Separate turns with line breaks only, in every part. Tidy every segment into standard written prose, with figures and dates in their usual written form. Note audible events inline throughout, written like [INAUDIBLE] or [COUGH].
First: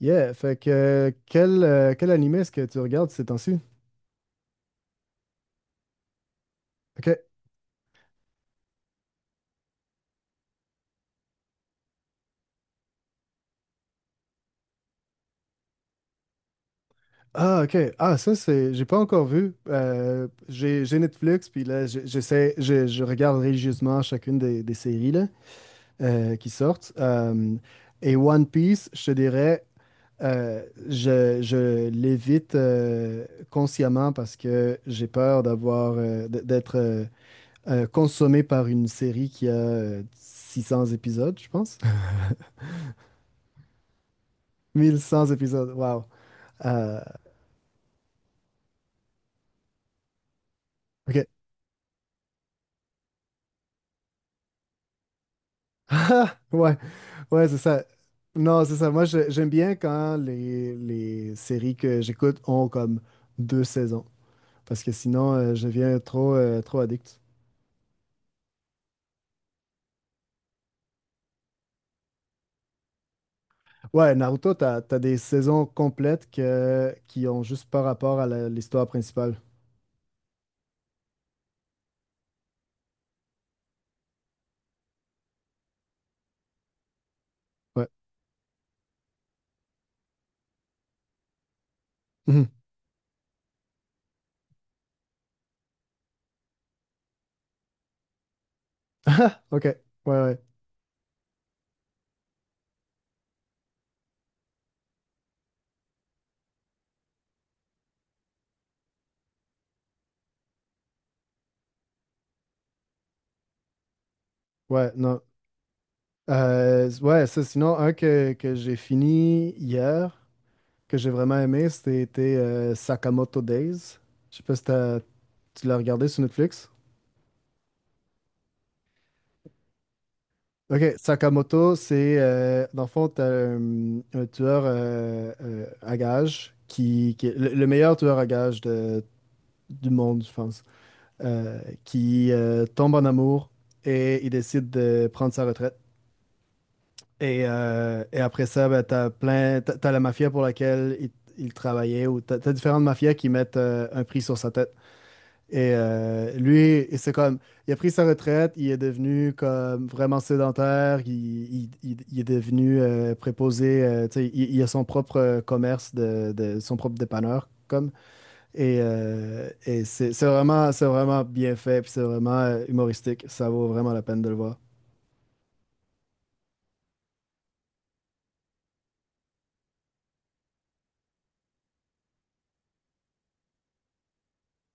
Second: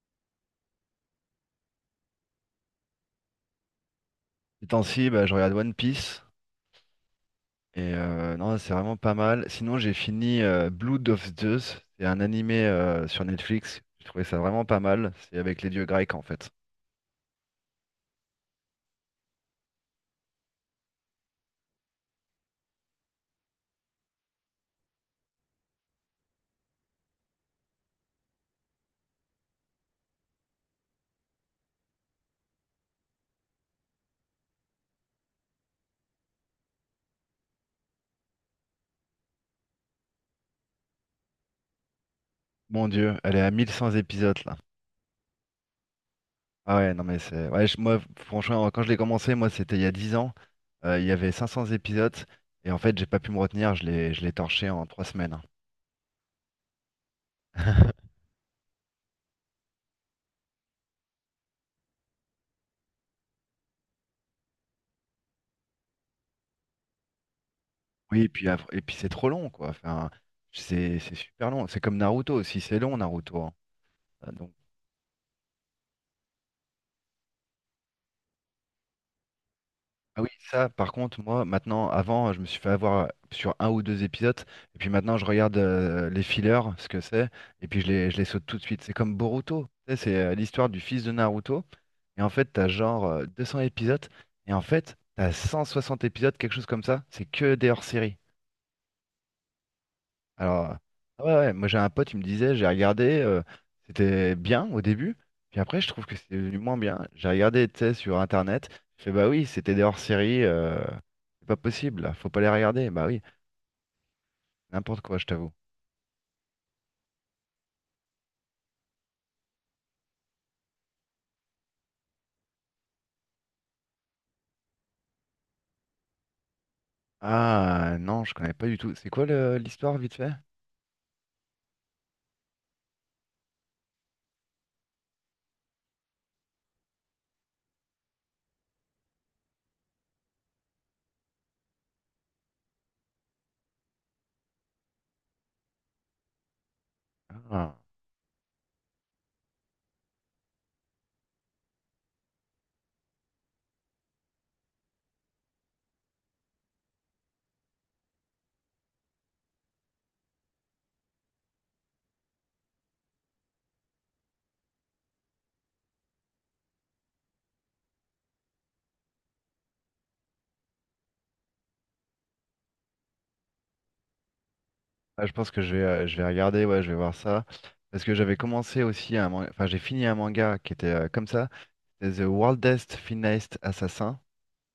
Yeah, fait que quel animé est-ce que tu regardes ces temps-ci?
Ces temps-ci, bah, je regarde One Piece
Ok.
et non, c'est vraiment pas mal. Sinon, j'ai fini Blood of Zeus. C'est un animé sur Netflix. J'ai trouvé ça vraiment pas mal. C'est avec les dieux grecs en fait.
Ah, ok. Ah, ça, c'est. J'ai pas encore vu. J'ai Netflix, puis là, j'essaie. Je regarde religieusement chacune des séries là, qui sortent. Et One Piece, je te dirais, euh, je l'évite consciemment parce que j'ai peur d'avoir. D'être consommé par une série qui a 600 épisodes, je pense.
Mon Dieu, elle est à 1100 épisodes là.
[LAUGHS] Mille cent épisodes, wow.
Ah ouais,
Euh,
non mais c'est. Ouais, moi, franchement, quand je l'ai commencé, moi, c'était il y a 10 ans. Il y
ok. [LAUGHS]
avait 500 épisodes et en fait, j'ai pas pu me retenir. Je l'ai torché en 3 semaines.
ouais, ouais, c'est ça.
[LAUGHS]
Non, c'est ça. Moi, j'aime bien quand les séries que j'écoute ont comme deux saisons. Parce que sinon, je deviens trop addict.
Oui, et puis, et puis c'est trop long quoi. Enfin, c'est super long. C'est comme Naruto aussi. C'est long Naruto, hein.
Ouais, Naruto, t'as des saisons complètes qui ont juste pas rapport à l'histoire principale.
Ah oui, ça, par contre, moi, maintenant, avant, je me suis fait avoir sur un ou deux épisodes, et puis maintenant, je regarde les fillers, ce que c'est, et puis
Ouais.
je les saute tout de suite. C'est comme Boruto, tu sais, c'est l'histoire du fils de Naruto, et en
Mhm.
fait, t'as genre 200 épisodes, et en fait, t'as 160 épisodes, quelque chose comme ça, c'est que des hors-séries.
[LAUGHS] Ok. Ouais, ouais.
Alors, ah ouais, ouais, moi j'ai un pote, il me disait, j'ai regardé, c'était bien au début, puis après je trouve que c'est devenu moins bien. J'ai regardé, tu sais, sur internet, je fais bah oui, c'était des hors-séries, c'est pas possible, là, faut pas les regarder, bah oui,
Ouais,
n'importe quoi,
non.
je t'avoue.
Ouais, ça, sinon, un que j'ai fini hier. Que j'ai vraiment aimé, c'était Sakamoto Days. Je sais pas si t'as- tu l'as regardé sur Netflix.
Ah non, je connais pas du tout. C'est quoi l'histoire vite fait?
Ok, Sakamoto, c'est dans le fond, un tueur à gages qui est le meilleur tueur à gages du monde, je pense, qui tombe en amour et il décide de prendre sa retraite.
Ah.
Et après ça, ben, t'as la mafia pour laquelle il travaillait ou t'as différentes mafias qui mettent un prix sur sa tête. Et lui, et c'est comme, il a pris sa retraite, il est devenu comme vraiment sédentaire, il est devenu préposé, tu sais, il a son propre commerce, son propre dépanneur, comme. Et c'est vraiment bien fait, puis c'est vraiment humoristique, ça vaut vraiment la peine de le voir.
Ah, je pense que je vais regarder, ouais, je vais voir ça. Parce que j'avais commencé aussi un manga, enfin j'ai fini un manga qui était comme ça, c'est The Wildest Finest Assassin.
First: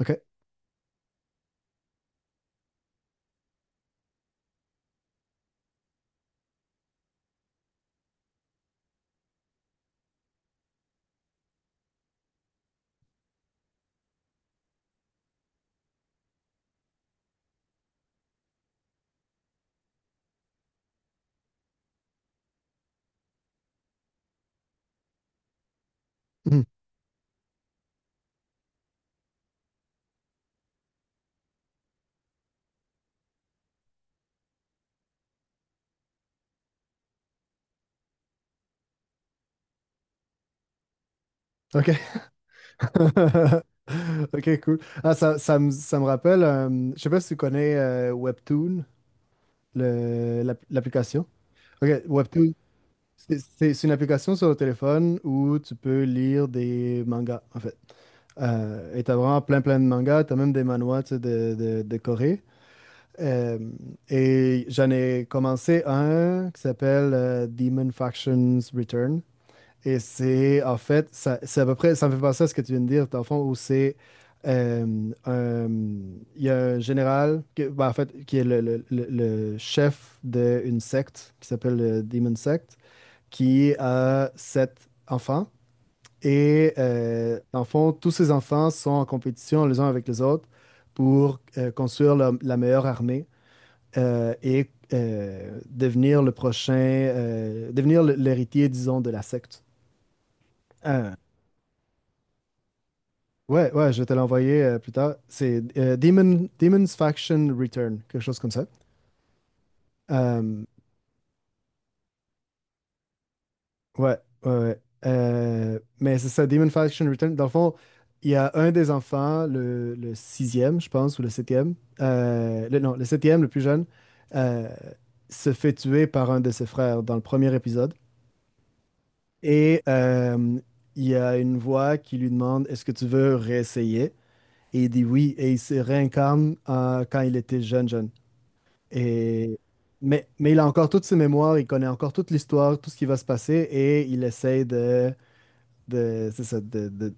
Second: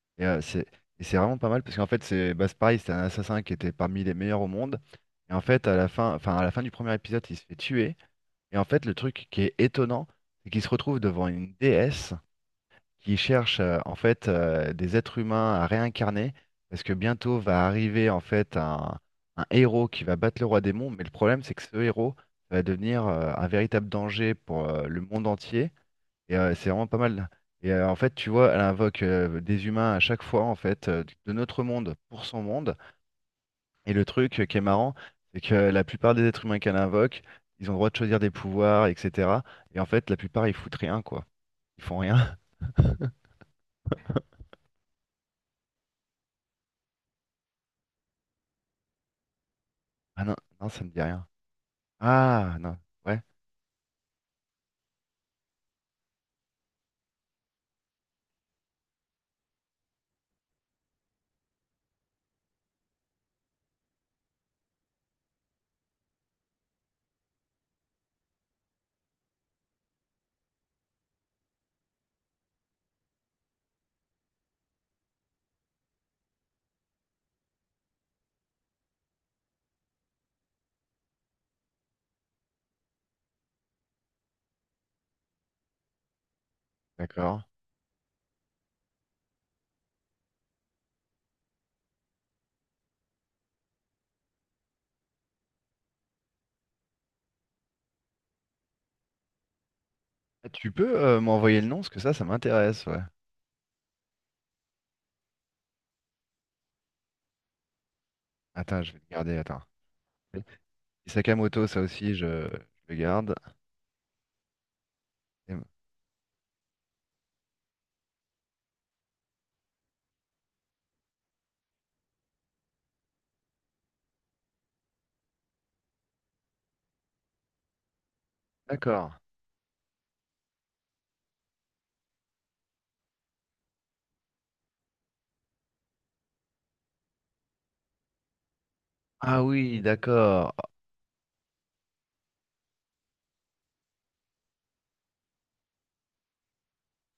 OK?
Et c'est et c'est vraiment pas mal parce qu'en fait, c'est bah, c'est pareil, c'était un assassin qui était parmi les meilleurs au monde. Et en fait, à la fin, enfin, à la fin du premier épisode, il se fait tuer. Et en fait, le truc qui est étonnant, c'est qu'il se retrouve devant une déesse qui cherche en fait des êtres humains à réincarner parce que bientôt va arriver en fait un héros qui va battre le roi démon. Mais le problème, c'est que ce héros va devenir un véritable danger pour le monde entier. Et
Hmm.
c'est vraiment pas mal. Et en fait, tu vois, elle invoque des humains à chaque fois, en fait, de notre monde pour son monde. Et le truc qui est marrant, c'est que la plupart des êtres humains qu'elle invoque, ils ont le droit de choisir des pouvoirs, etc. Et en fait, la plupart, ils foutent rien, quoi. Ils
OK.
font rien. [LAUGHS]
[LAUGHS] OK, cool. Ah, ça me rappelle, je sais pas si tu connais Webtoon,
Ah non, non, ça me dit
l'application.
rien.
OK, Webtoon.
Ah non, ouais,
C'est une application sur le téléphone où tu peux lire des mangas, en fait. Et t'as vraiment plein de mangas. T'as même des manhwas, tu sais, de Corée. Euh, et j'en ai commencé un qui s'appelle Demon Factions Return. Et c'est, en fait, c'est à peu près, ça me fait penser à ce que tu viens de dire, dans le fond, où c'est euh, un- il y a un général, ben, en fait, qui est le chef d'une secte qui s'appelle le Demon Sect qui a sept enfants. Et
d'accord.
dans le fond, tous ces enfants sont en compétition les uns avec les autres pour construire la meilleure armée et devenir le prochain, l'héritier, disons, de la secte.
Ah, tu peux
Euh,
m'envoyer le nom, parce que ça m'intéresse, ouais.
ouais, ouais, je vais te l'envoyer plus tard. C'est Demon's Faction Return, quelque chose comme ça.
Attends, je vais le garder, attends.
Euh,
Et Sakamoto, ça aussi, je le garde.
Ouais, ouais, ouais.
Et-
Mais c'est ça, Demon Faction Return. Dans le fond, il y a un des enfants, le sixième, je pense, ou le septième, le, non, le septième, le plus jeune, euh, se fait tuer par un de ses frères dans le premier épisode.
D'accord.
Et il y a une voix qui lui demande, est-ce que tu veux réessayer? Et il dit oui, et il se réincarne quand il était jeune, jeune.
Ah
Et...
oui,
Mais
d'accord.
il a encore toutes ses mémoires, il connaît encore toute l'histoire, tout ce qui va se passer, et il essaye c'est ça, de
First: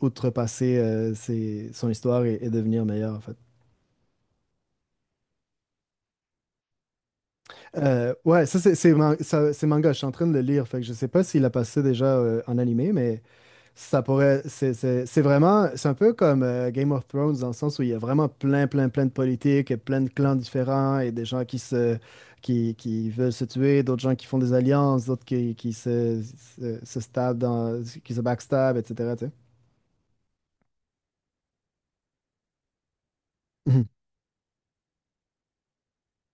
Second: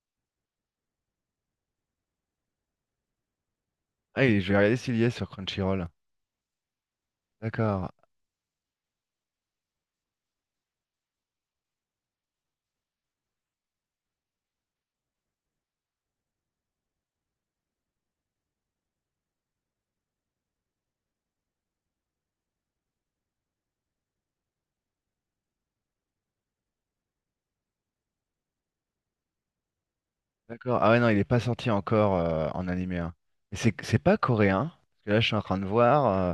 outrepasser son histoire et devenir meilleur, en fait.
Ah, je vais regarder s'il y est sur Crunchyroll. D'accord,
Ouais, ça, c'est manga. Je suis en train de le lire. Fait que je sais pas s'il a passé déjà en animé, mais ça pourrait. C'est vraiment. C'est un peu comme Game of Thrones dans le sens où il y a vraiment plein de politiques, et plein de clans différents et des gens qui se. Qui veulent se tuer, d'autres gens qui font des alliances, d'autres se stab dans, qui se backstab, etc. Tu
d'accord. Ah ouais, non, il est pas sorti encore en animé, hein. Et
sais.
c'est pas coréen, parce que là, je suis en train de voir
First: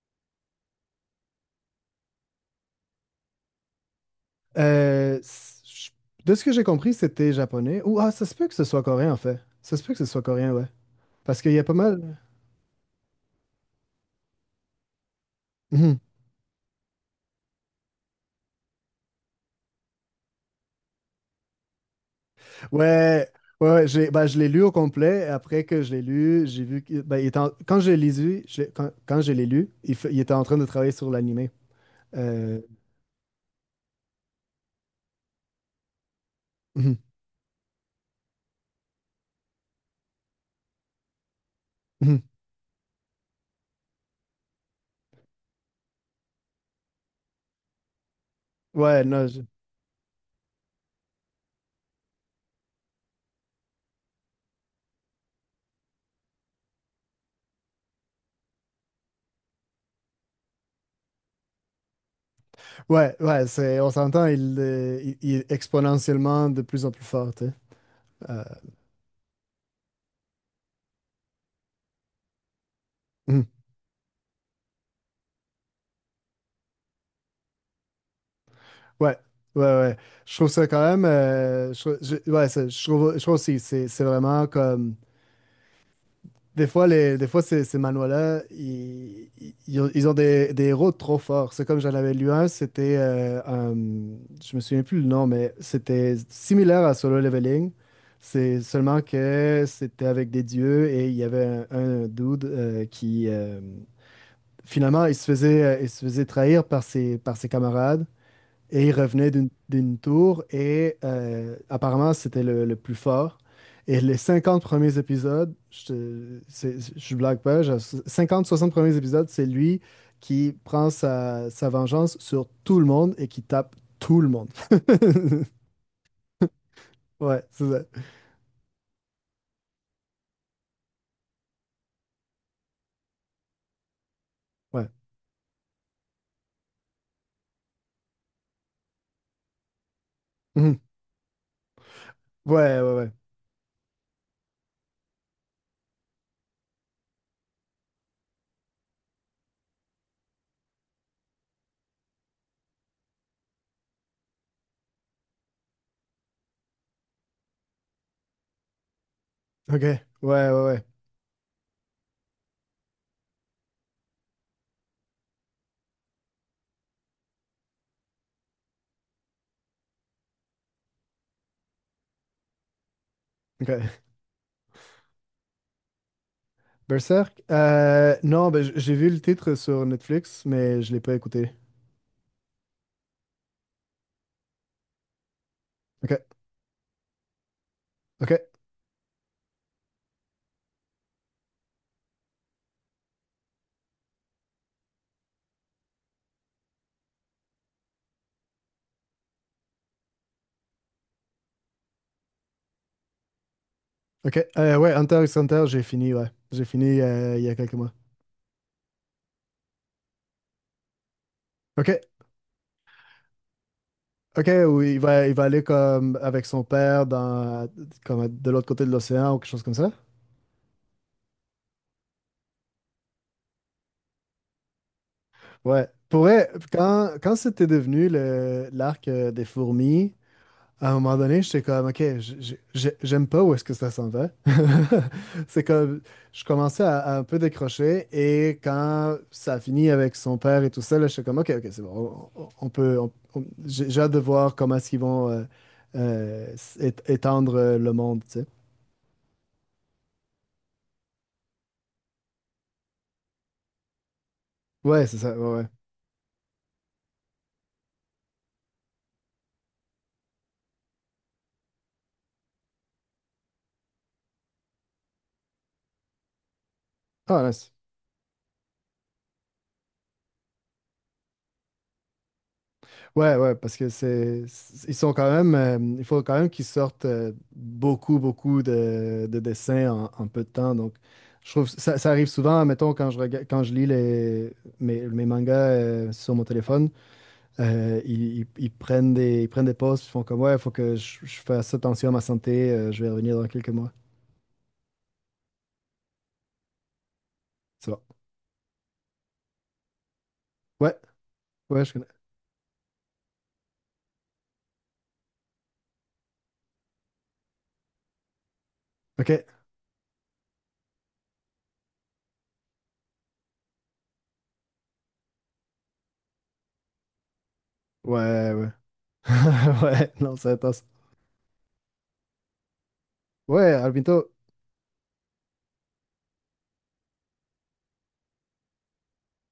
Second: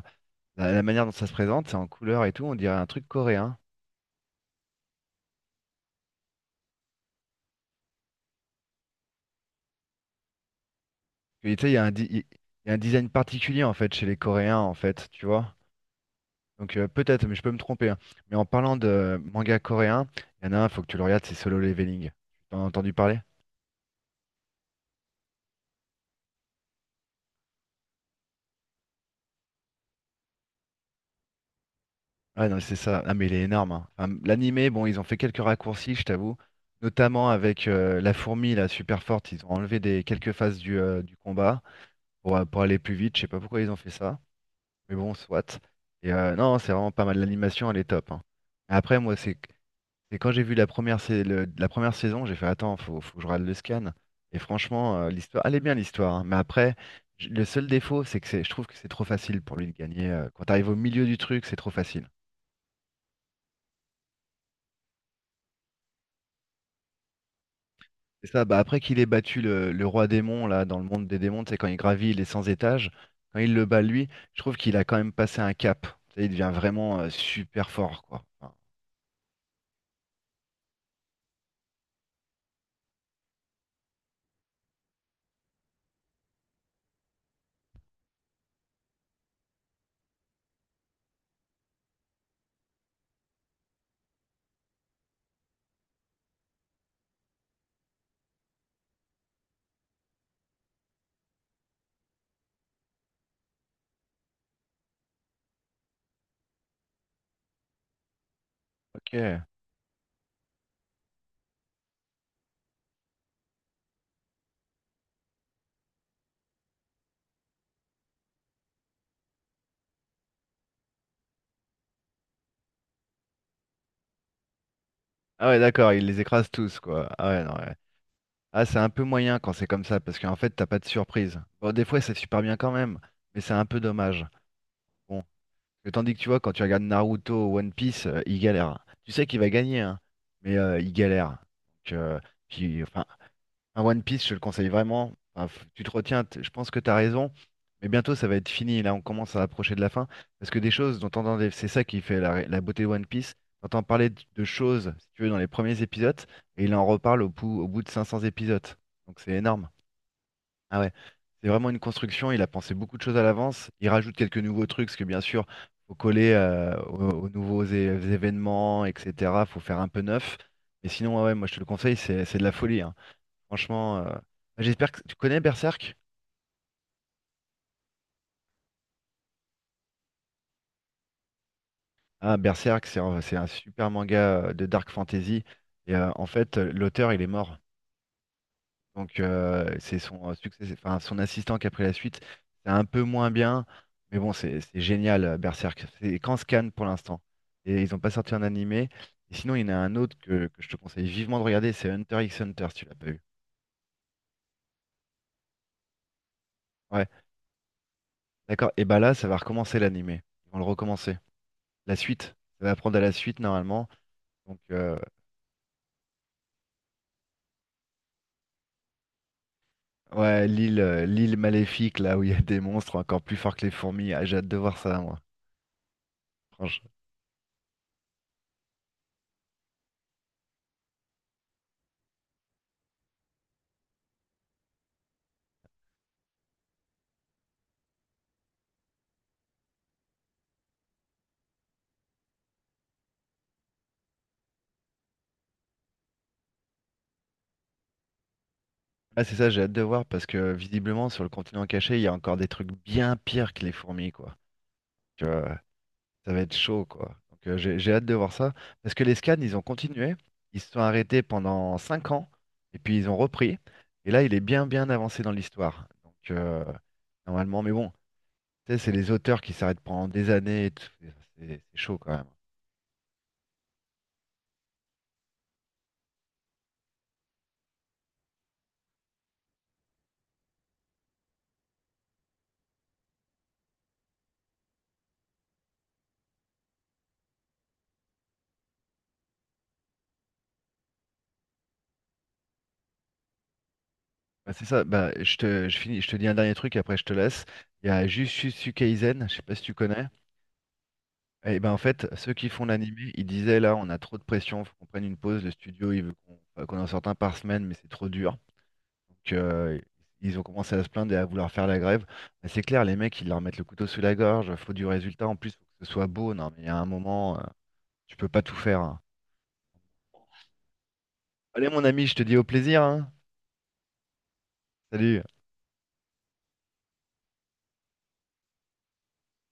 la manière dont ça se présente, c'est en couleur et tout, on dirait un truc coréen.
Euh, je- de ce que j'ai compris, c'était japonais. Ou ah, ça se peut que ce soit coréen en fait. Ça se peut que ce soit coréen, ouais. Parce qu'il
Parce
y
que, tu
a
sais,
pas
il y a un, di-
mal.
il il y a un design particulier, en fait, chez les Coréens, en fait, tu vois.
Mhm.
Donc peut-être, mais je peux me tromper, hein. Mais en parlant de manga coréen, il y en a un, faut que tu le regardes, c'est Solo Leveling. T'en as entendu parler?
Ouais, ouais, ouais, ben, je l'ai lu au complet. Après que je l'ai lu, j'ai vu que ben, il était quand je l'ai lu, quand je l'ai lu, il était en train de travailler sur l'animé.
Ah non,
Euh,
c'est ça. Ah mais il est énorme, hein. Enfin, l'animé, bon, ils ont fait quelques raccourcis, je t'avoue.
mhm,
Notamment avec la fourmi, la super forte, ils ont enlevé des quelques phases du combat
mhm.
pour aller plus vite. Je sais pas pourquoi ils ont fait ça, mais bon, soit. Et non, c'est vraiment pas mal. L'animation, elle est top, hein. Après,
Ouais,
moi,
non, je-
c'est quand j'ai vu la première, la première saison, j'ai fait attends, faut que je rate le scan. Et franchement, l'histoire, elle est bien l'histoire, hein. Mais après, le seul défaut, c'est que je trouve que c'est trop facile pour lui de gagner. Quand t'arrives au milieu du truc, c'est trop facile.
Ouais, ouais, c'est, on s'entend, il est exponentiellement de plus en plus fort, tu sais.
C'est
Euh,
ça, bah après qu'il ait battu le roi démon là dans le monde des démons, c'est quand il gravit les 100 étages, quand
mhm.
il le bat lui, je trouve qu'il a quand même passé un cap. Tu sais, il devient vraiment super fort quoi. Enfin,
Ouais, ouais, ouais. Je trouve ça quand même. Ouais, je trouve aussi, c'est vraiment comme. Des fois, les, des fois ces, ces manuels-là, ils ont des héros trop forts. C'est comme j'en avais lu un, c'était. Je me souviens plus le nom, mais c'était similaire à Solo Leveling. C'est seulement que c'était avec des dieux et il y avait un dude qui. Finalement, il se faisait trahir par par ses camarades. Et il revenait
ok.
d'une tour et apparemment c'était le plus fort. Et les 50 premiers épisodes, je blague pas, genre 50-60 premiers épisodes, c'est lui qui prend sa vengeance sur tout le monde et qui tape tout le monde. [LAUGHS]
Ah ouais d'accord, il les écrase tous quoi. Ah
Ouais,
ouais non
c'est
ouais.
ça.
Ah c'est un peu moyen quand c'est comme ça parce qu'en fait t'as pas de surprise. Bon des fois c'est super bien quand même, mais c'est un peu dommage.
Ouais.
Bon. Et tandis que tu vois quand tu regardes Naruto ou One Piece, il galère. Tu sais qu'il va gagner hein, mais
Mhm.
il galère. Donc,
Ouais, ouais,
puis enfin
ouais.
un One Piece, je te le conseille vraiment. Enfin, tu te retiens, je pense que tu as raison, mais bientôt ça va être fini. Là, on commence à approcher de la fin. Parce que des choses dont on entendait, c'est ça qui fait la, la beauté de One Piece. T'entends parler de choses, si tu veux, dans les premiers épisodes, et il en reparle au bout de 500 épisodes. Donc c'est énorme.
Ok. Ouais, ouais,
Ah
ouais.
ouais, c'est vraiment une construction. Il a pensé beaucoup de choses à l'avance. Il rajoute quelques nouveaux trucs, parce que bien sûr, faut coller aux nouveaux événements, etc. Faut faire un peu neuf. Mais sinon, ouais, ouais, moi je te le conseille, c'est de la folie, hein. Franchement,
Ok.
bah, j'espère que tu connais Berserk.
Berserk? Non, ben, j'ai vu le titre sur Netflix, mais je l'ai pas écouté.
Ah, Berserk, c'est un super manga de dark fantasy. Et
Ok.
en fait, l'auteur, il est mort.
Ok.
Donc, c'est son succès, enfin, son assistant qui a pris la suite. C'est un peu moins bien, mais bon, c'est génial, Berserk. C'est qu'en scan pour l'instant. Et ils n'ont pas sorti un animé. Et sinon, il y en a un autre que je te conseille vivement de regarder, c'est Hunter x Hunter, si tu l'as pas vu.
Ok. Ouais, Hunter x Hunter, j'ai fini, ouais. J'ai fini
Ouais,
il y a quelques mois.
d'accord. Et bah là, ça va recommencer l'animé. Ils vont le recommencer. La
Ok.
suite. Ça va prendre à la suite, normalement.
Ok,
Donc,
où il va aller comme avec son père dans, comme de l'autre côté de l'océan ou quelque chose comme ça.
ouais, l'île maléfique, là où il y a des monstres encore plus forts que les fourmis. Ah, j'ai hâte de voir ça, moi.
Ouais. Pour vrai,
Franchement.
quand c'était devenu l'arc des fourmis, à un moment donné, j'étais comme, OK, j'aime pas où est-ce que ça s'en va. [LAUGHS] C'est comme, je commençais à un peu décrocher et quand ça a fini avec son père et tout ça, là, j'étais comme, OK, OK, c'est bon, on peut, on- j'ai hâte de voir comment est-ce qu'ils vont étendre le monde, tu sais.
Ah, c'est ça, j'ai hâte de voir parce que visiblement, sur le continent caché, il y a encore des trucs bien pires que les fourmis, quoi.
Ouais, c'est
Tu
ça, ouais,
vois,
ouais.
ça va être chaud, quoi. Donc, j'ai hâte de voir ça parce que les scans, ils ont continué. Ils se sont arrêtés pendant 5 ans et puis ils ont repris. Et là, il est bien, bien avancé dans l'histoire. Donc,
Ah,
normalement,
nice.
mais bon, tu sais, c'est les auteurs qui s'arrêtent pendant des années et tout. C'est chaud, quand même, hein.
Ouais, ouais, parce que ils sont quand même, il faut quand même qu'ils sortent beaucoup de dessins en, en peu de temps. Donc, je trouve que ça arrive souvent, mettons, quand quand je lis mes mangas sur mon téléphone, ils prennent des pauses, ils font comme, ouais, il faut que je fasse attention à ma santé, je vais revenir dans quelques mois.
Bah, c'est ça, bah, je finis, je te dis un dernier truc, après je te laisse. Il y
C'est bon.
a Jujutsu Kaisen, je sais pas si tu connais.
Ouais,
Et ben en
ouais, je connais.
fait, ceux qui font l'anime, ils disaient là, on a trop de pression, faut qu'on prenne une pause. Le studio, il veut qu'on enfin, qu'on en sorte un par semaine, mais c'est trop dur. Donc
OK.
ils ont commencé à se plaindre et à vouloir faire la grève. Mais c'est clair, les mecs, ils leur mettent le couteau sous la gorge, faut du résultat en plus, faut que ce soit beau. Non, mais il y a un moment, tu peux pas
Ouais,
tout
ouais.
faire, hein.
[LAUGHS] Ouais, non, c'est intense.
Allez mon ami, je te dis au plaisir, hein.
Ouais, à bientôt
Salut.